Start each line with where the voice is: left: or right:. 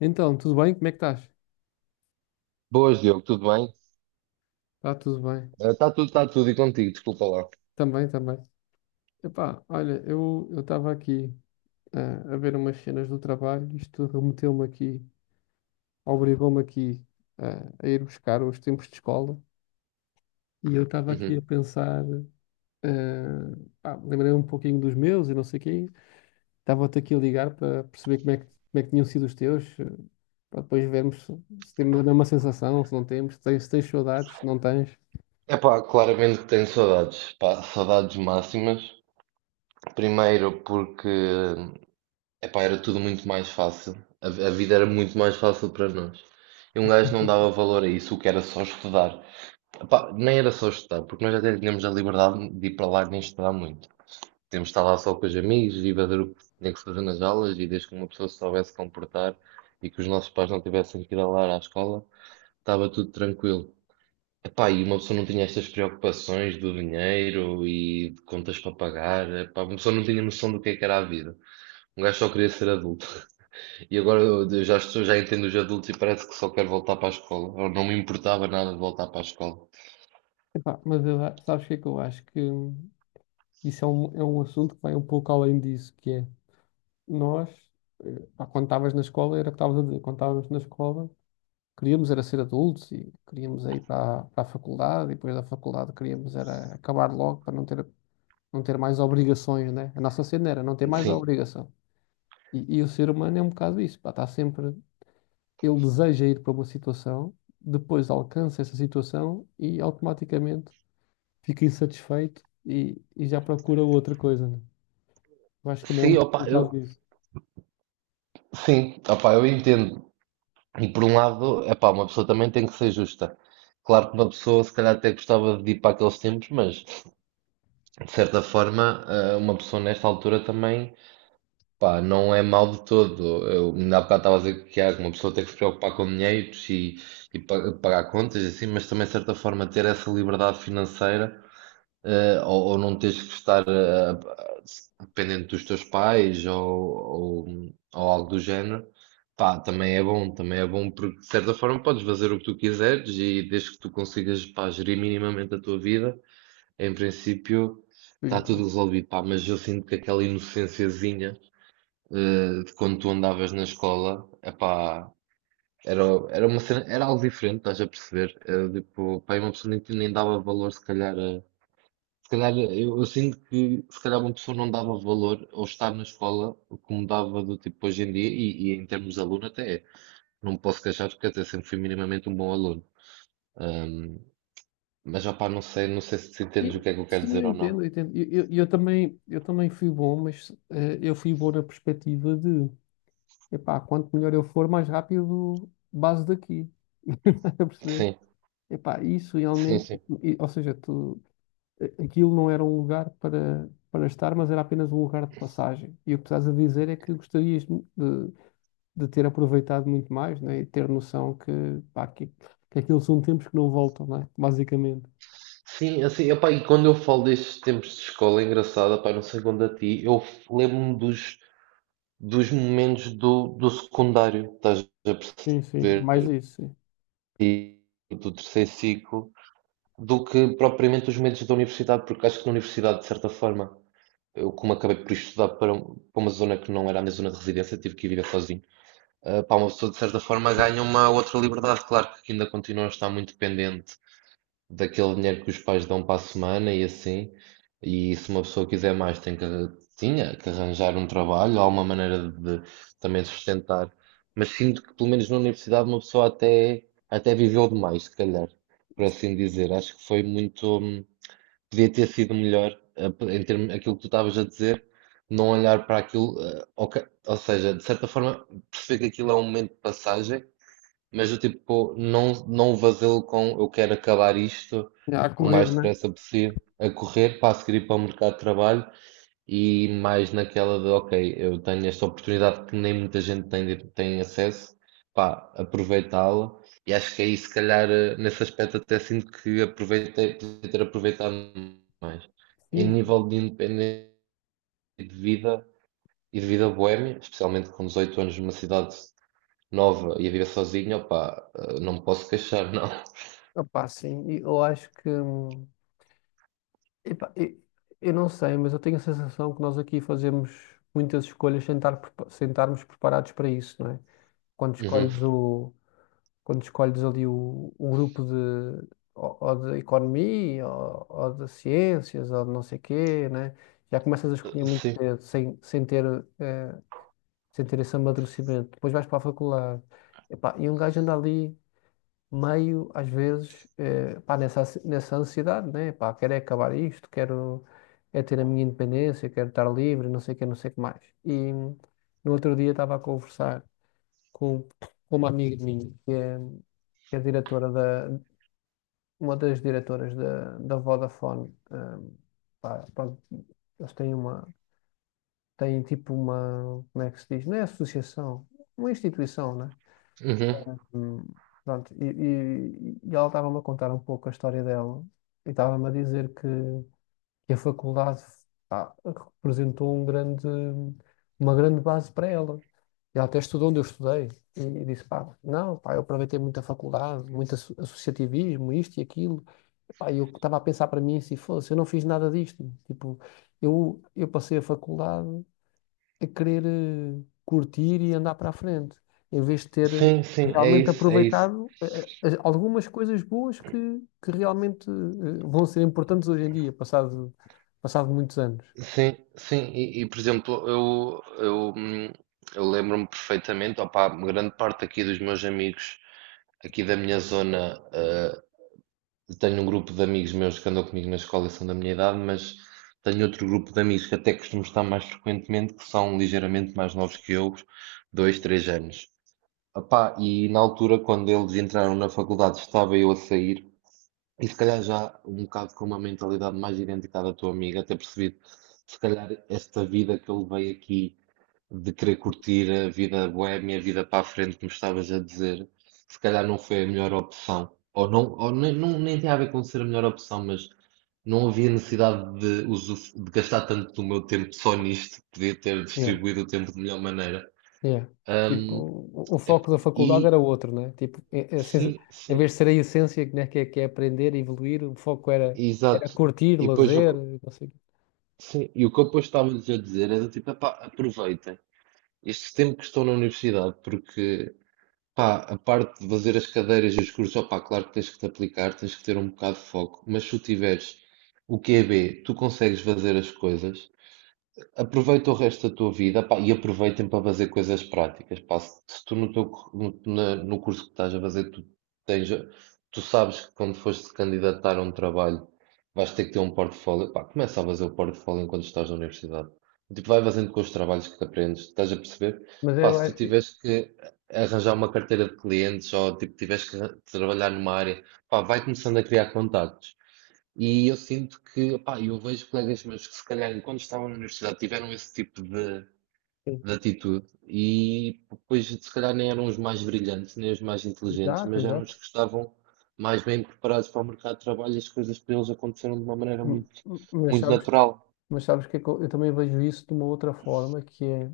left: Então, tudo bem? Como é que estás?
right: Boas, Diogo, tudo bem?
left: Está tudo bem.
right: Está tudo e contigo, desculpa lá.
left: Também, também. Epá, olha, eu estava aqui a ver umas cenas do trabalho, isto remeteu-me aqui, obrigou-me aqui a ir buscar os tempos de escola e eu estava aqui a
right: Uhum.
left: pensar, ah, pá, lembrei-me um pouquinho dos meus e não sei o quê, estava-te aqui a ligar para perceber como é que tinham sido os teus, para depois vermos se temos a mesma sensação, se não temos, se tens, se tens saudades, se não tens.
right: Epá, claramente que tenho saudades, pá, saudades máximas. Primeiro porque, epá, era tudo muito mais fácil. A vida era muito mais fácil para nós. E um gajo não dava valor a isso, o que era só estudar. Epá, nem era só estudar, porque nós até tínhamos a liberdade de ir para lá nem estudar muito. Podíamos estar lá só com os amigos e fazer o que se tinha que fazer nas aulas e desde que uma pessoa se soubesse comportar e que os nossos pais não tivessem que ir alar à escola, estava tudo tranquilo. Epá, e uma pessoa não tinha estas preocupações do dinheiro e de contas para pagar. Epá, uma pessoa não tinha noção do que é que era a vida. Um gajo só queria ser adulto. E agora eu já estou, já entendo os adultos e parece que só quero voltar para a escola. Ou não me importava nada de voltar para a escola.
left: Epá, mas sabes o que é que eu acho que isso é é um assunto que vai um pouco além disso, que é nós, pá, quando estavas na escola, era o que estavas a dizer, quando estávamos na escola, queríamos era ser adultos e queríamos ir para, para a faculdade e depois da faculdade queríamos era acabar logo para não ter, não ter mais obrigações, né? A nossa cena era não ter mais a
right: Sim.
left: obrigação. E o ser humano é um bocado isso, pá, está sempre, ele deseja ir para uma situação, depois alcança essa situação e automaticamente fica insatisfeito e já procura outra coisa, né? Eu acho que também é
right: Sim, opa,
left: um
right: eu,
left: bocado disso.
right: sim, opa, eu entendo. E por um lado, é pá, uma pessoa também tem que ser justa. Claro que uma pessoa se calhar até gostava de ir para aqueles tempos, mas de certa forma, uma pessoa nesta altura também, pá, não é mal de todo. Eu ainda há bocado estava a dizer que há uma pessoa tem que se preocupar com dinheiros e pagar contas, e assim, mas também de certa forma ter essa liberdade financeira, ou não tens que estar, eh, dependente dos teus pais ou algo do género, pá, também é bom porque de certa forma podes fazer o que tu quiseres e desde que tu consigas, pá, gerir minimamente a tua vida, em princípio
left: Por
right: está tudo
left: enquanto.
right: resolvido, pá, mas eu sinto que aquela inocênciazinha, de quando tu andavas na escola, epá, era, era uma cena, era algo diferente, estás a perceber? Era, tipo, pá, uma pessoa nem dava valor se calhar a. Se calhar, eu sinto que se calhar uma pessoa não dava valor ao estar na escola como dava do tipo hoje em dia, e em termos de aluno até é. Não me posso queixar, porque até sempre fui minimamente um bom aluno. Ahm, mas já pá, não sei se entendes o
left: Sim,
right: que é que eu quero
left: sim,
right: dizer
left: eu
right: ou
left: entendo,
right: não.
left: eu entendo. Eu também fui bom, mas eu fui bom na perspectiva de, epá, quanto melhor eu for, mais rápido base daqui. Estás a perceber?
right: Sim,
left: Epá, isso
right: sim,
left: realmente,
right: sim.
left: ou seja, tu, aquilo não era um lugar para, para estar, mas era apenas um lugar de passagem. E o que estás a dizer é que gostarias de ter aproveitado muito mais, né? E ter noção que, pá, que aquilo são tempos que não voltam, né? Basicamente.
right: Sim, assim, epá, e quando eu falo destes tempos de escola, é engraçado, epá, não sei quando a ti, eu lembro-me dos momentos do secundário, estás a
left: Sim, sim, é mais
right: perceber,
left: isso, sim.
right: e do terceiro ciclo, do que propriamente os medos da universidade, porque acho que na universidade, de certa forma, eu como acabei por estudar para uma zona que não era a minha zona de residência, tive que ir viver sozinho, para uma pessoa, de certa forma, ganha uma outra liberdade, claro que ainda continua a estar muito dependente daquele dinheiro que os pais dão para a semana e assim. E se uma pessoa quiser mais, tinha que arranjar um trabalho, alguma maneira de também sustentar. Mas sinto que, pelo menos na universidade, uma pessoa até viveu demais, se calhar, por assim dizer. Acho que foi muito. Podia ter sido melhor, em termos, aquilo que tu estavas a dizer, não olhar para aquilo. Ok, ou seja, de certa forma, perceber que aquilo é um momento de passagem, mas eu tipo, não vazio com eu quero acabar isto
left: A
right: o
left: correr,
right: mais
left: né?
right: depressa possível, a correr para a seguir ir para o mercado de trabalho, e mais naquela de ok, eu tenho esta oportunidade que nem muita gente tem, tem acesso, pá, aproveitá-la. E acho que aí se calhar, nesse aspecto até sinto que aproveitei, podia ter aproveitado mais. Em
left: Sim.
right: nível de independência e de vida e de vida boémia, especialmente com 18 anos numa cidade nova e a viver sozinho, opá, não me posso queixar, não.
left: Opá, sim, e eu acho que. Epá, eu não sei, mas eu tenho a sensação que nós aqui fazemos muitas escolhas sem sem estarmos preparados para isso, não é? Quando
right: Uhum.
left: escolhes, o, quando escolhes ali o grupo de, ou de economia, ou de ciências, ou de não sei quê, né? Já começas a escolher muito
right: Sim,
left: cedo, sem, sem ter, eh, sem ter esse amadurecimento. Depois vais para a faculdade. Epá, e um gajo anda ali meio, às vezes, pá, nessa ansiedade, né? Pá, quero é acabar isto, quero é ter a minha independência, quero estar livre, não sei o que, não sei o que mais. E no outro dia estava a conversar com, com uma amiga minha, que é diretora da, uma das diretoras da, da Vodafone. Pá, pronto, eles têm uma, têm tipo uma, como é que se diz? Não é associação, uma instituição, né?
right: uhum.
left: Hum, Pronto, e ela estava-me a contar um pouco a história dela e estava-me a dizer que a faculdade, pá, representou um grande, uma grande base para ela. E ela até estudou onde eu estudei e disse, pá, não, pá, eu aproveitei muito a faculdade, muito associativismo, isto e aquilo. Pá, eu estava a pensar para mim, se fosse, eu não fiz nada disto. Tipo, eu passei a faculdade a querer curtir e andar para a frente, em vez de ter
right: Sim, sim, é
left: realmente
right: isso, é isso.
left: aproveitado algumas coisas boas que realmente vão ser importantes hoje em dia, passado, passado muitos anos.
right: Sim, sim, por exemplo, eu lembro-me perfeitamente, opá, grande parte aqui dos meus amigos, aqui da minha zona. Tenho um grupo de amigos meus que andam comigo na escola e são da minha idade, mas tenho outro grupo de amigos que até costumo estar mais frequentemente, que são ligeiramente mais novos que eu, 2, 3 anos. Epá, e na altura, quando eles entraram na faculdade, estava eu a sair, e se calhar já um bocado com uma mentalidade mais idêntica à da tua amiga, até percebido, se calhar esta vida que eu levei aqui, de querer curtir a vida boémia, a vida para a frente, como estavas a dizer, se calhar não foi a melhor opção. Ou não, ou nem, nem tem a ver com ser a melhor opção, mas não havia necessidade de gastar tanto do meu tempo só nisto, podia ter
left: Yeah,
right: distribuído o tempo de melhor maneira.
left: yeah. Tipo,
right: Ahm,
left: o
right: é-
left: foco da faculdade
right: e
left: era outro, né? Tipo, é
right: Sim,
left: em
right: sim,
left: vez de ser a essência, né, que é aprender, evoluir, o foco era, era
right: exato.
left: curtir,
right: E depois o,
left: lazer,
right: que-
left: não sei o quê.
right: sim, e O que eu depois estava-lhes a dizer era tipo, epá, aproveitem este tempo que estou na universidade, porque pá, a parte de fazer as cadeiras e os cursos, opá, claro que tens que te aplicar, tens que ter um bocado de foco, mas se tu tiveres o QB, tu consegues fazer as coisas. Aproveita o resto da tua vida, pá, e aproveitem para fazer coisas práticas, pá. Se tu no teu, cu- no, na- no curso que estás a fazer, tens, tu sabes que quando fores candidatar a um trabalho, vais ter que ter um portfólio, pá, começa a fazer o portfólio enquanto estás na universidade. Tipo, vai fazendo com os trabalhos que aprendes, estás a perceber?
left: Mas
right: Pá,
left: eu
right: se tu
left: acho.
right: tiveres que arranjar uma carteira de clientes ou tipo, tiveres que trabalhar numa área, pá, vai começando a criar contactos. E eu sinto que, pá, eu vejo colegas meus que se calhar quando estavam na universidade tiveram esse tipo de atitude e depois se calhar nem eram os mais brilhantes, nem os mais inteligentes,
left: Exato,
right: mas eram os
left: exato.
right: que estavam mais bem preparados para o mercado de trabalho e as coisas para eles aconteceram de uma maneira muito,
left: Mas
right: muito
left: sabes,
right: natural.
left: mas sabes que eu também vejo isso de uma outra forma, que é,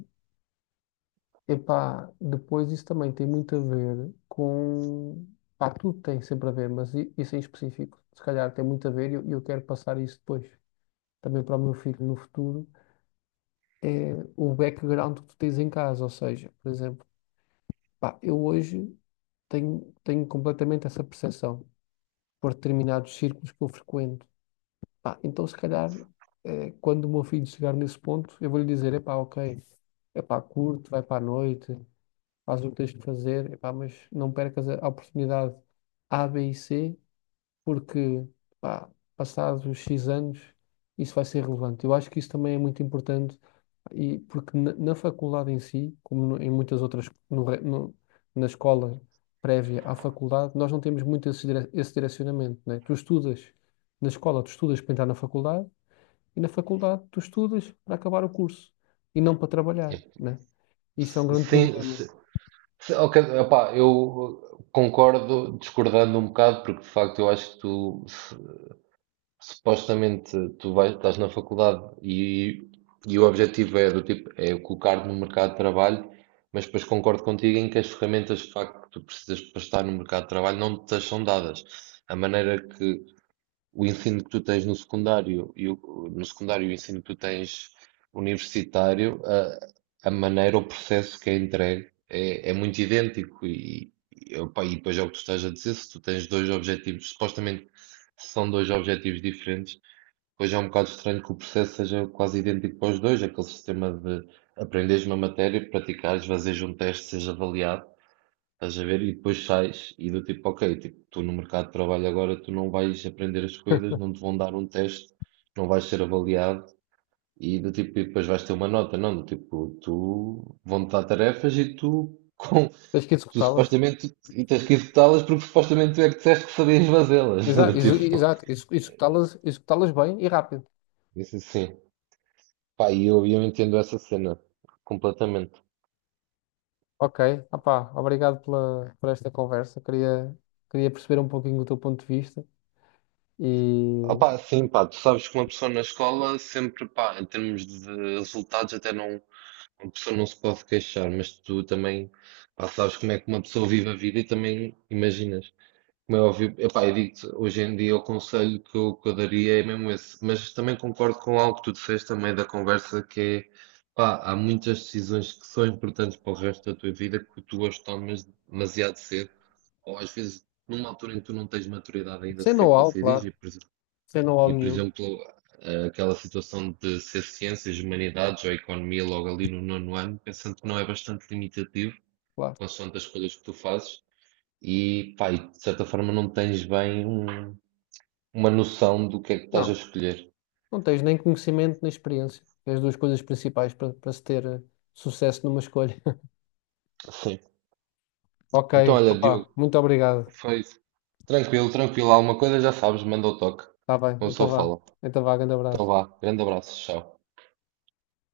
left: epá, depois isso também tem muito a ver com, pá, tudo tem sempre a ver, mas isso em específico, se calhar tem muito a ver e eu quero passar isso depois, também para o meu filho no futuro, é o background que tu tens em casa, ou seja, por exemplo, pá, eu hoje tenho, tenho completamente essa percepção por determinados círculos que eu frequento. Pá, então, se calhar, quando o meu filho chegar nesse ponto, eu vou lhe dizer: epá, ok, epá, curte, vai para a noite, faz o que tens de fazer, epá, mas não percas a oportunidade A, B e C, porque, pá, passados os X anos, isso vai ser relevante. Eu acho que isso também é muito importante, e porque na faculdade em si, como em muitas outras, na escola prévia à faculdade, nós não temos muito esse direcionamento, né? Tu estudas na escola, tu estudas para entrar na faculdade e na faculdade tu estudas para acabar o curso e não para trabalhar, né? Isso é um grande
right: Sim,
left: problema.
right: ok, opá, eu concordo discordando um bocado, porque de facto eu acho que tu, supostamente tu vais, estás na faculdade e, o objetivo é do tipo é colocar-te no mercado de trabalho, mas depois concordo contigo em que as ferramentas de facto que tu precisas para estar no mercado de trabalho não te são dadas. A maneira que, o ensino que tu tens no secundário no secundário e o ensino que tu tens universitário, a maneira, o processo que é entregue é muito idêntico, opa, e depois é o que tu estás a dizer, se tu tens dois objetivos, supostamente são dois objetivos diferentes, pois é um bocado estranho que o processo seja quase idêntico para os dois, aquele sistema de aprenderes uma matéria, praticares, fazeres um teste, seja avaliado. Estás a ver? E depois sais e do tipo, ok, tipo, tu no mercado de trabalho agora tu não vais aprender as coisas, não te vão dar um teste, não vais ser avaliado e do tipo, e depois vais ter uma nota, não, do tipo, tu vão-te dar tarefas e tu, com,
left: Tens que
right: tu
left: executá-las.
right: supostamente e tens que executá-las porque supostamente tu é que disseste que sabias fazê-las.
left: Exato,
right: Do tipo,
left: exato, executá-las, executá-las bem e rápido.
right: isso assim. Pá, e eu entendo essa cena completamente.
left: Ok, opá, obrigado pela, por esta conversa. Queria, queria perceber um pouquinho o teu ponto de vista e
right: Opá, sim, pá, tu sabes que uma pessoa na escola sempre, pá, em termos de resultados até não. Uma pessoa não se pode queixar, mas tu também, pá, sabes como é que uma pessoa vive a vida e também imaginas. Como é óbvio, epá, eu digo-te, hoje em dia o conselho que eu daria é mesmo esse. Mas também concordo com algo que tu disseste também da conversa, que é, pá, há muitas decisões que são importantes para o resto da tua vida que tu as tomas demasiado cedo, ou às vezes numa altura em que tu não tens maturidade ainda
left: sem
right: sequer para
left: know-how,
right: decidir.
left: claro,
right: e por
left: sem know-how
right: e, por
left: nenhum,
right: exemplo, aquela situação de ser ciências, humanidades ou economia logo ali no nono ano, pensando que não é bastante limitativo,
left: claro.
right: consoante as escolhas que tu fazes, e, pá, e de certa forma não tens bem uma noção do que é que estás a
left: Não,
right: escolher.
left: não tens nem conhecimento nem experiência, que é as duas coisas principais para para se ter sucesso numa escolha.
right: Sim.
left: Ok,
right: Então, olha, Diogo,
left: opá, muito obrigado.
right: foi tranquilo, tranquilo. Alguma coisa já sabes, manda o toque.
left: Está bem,
right: Uma
left: então
right: pessoa
left: vá.
right: fala.
left: Então vá, grande
right: Então
left: abraço.
right: vá, grande abraço, tchau.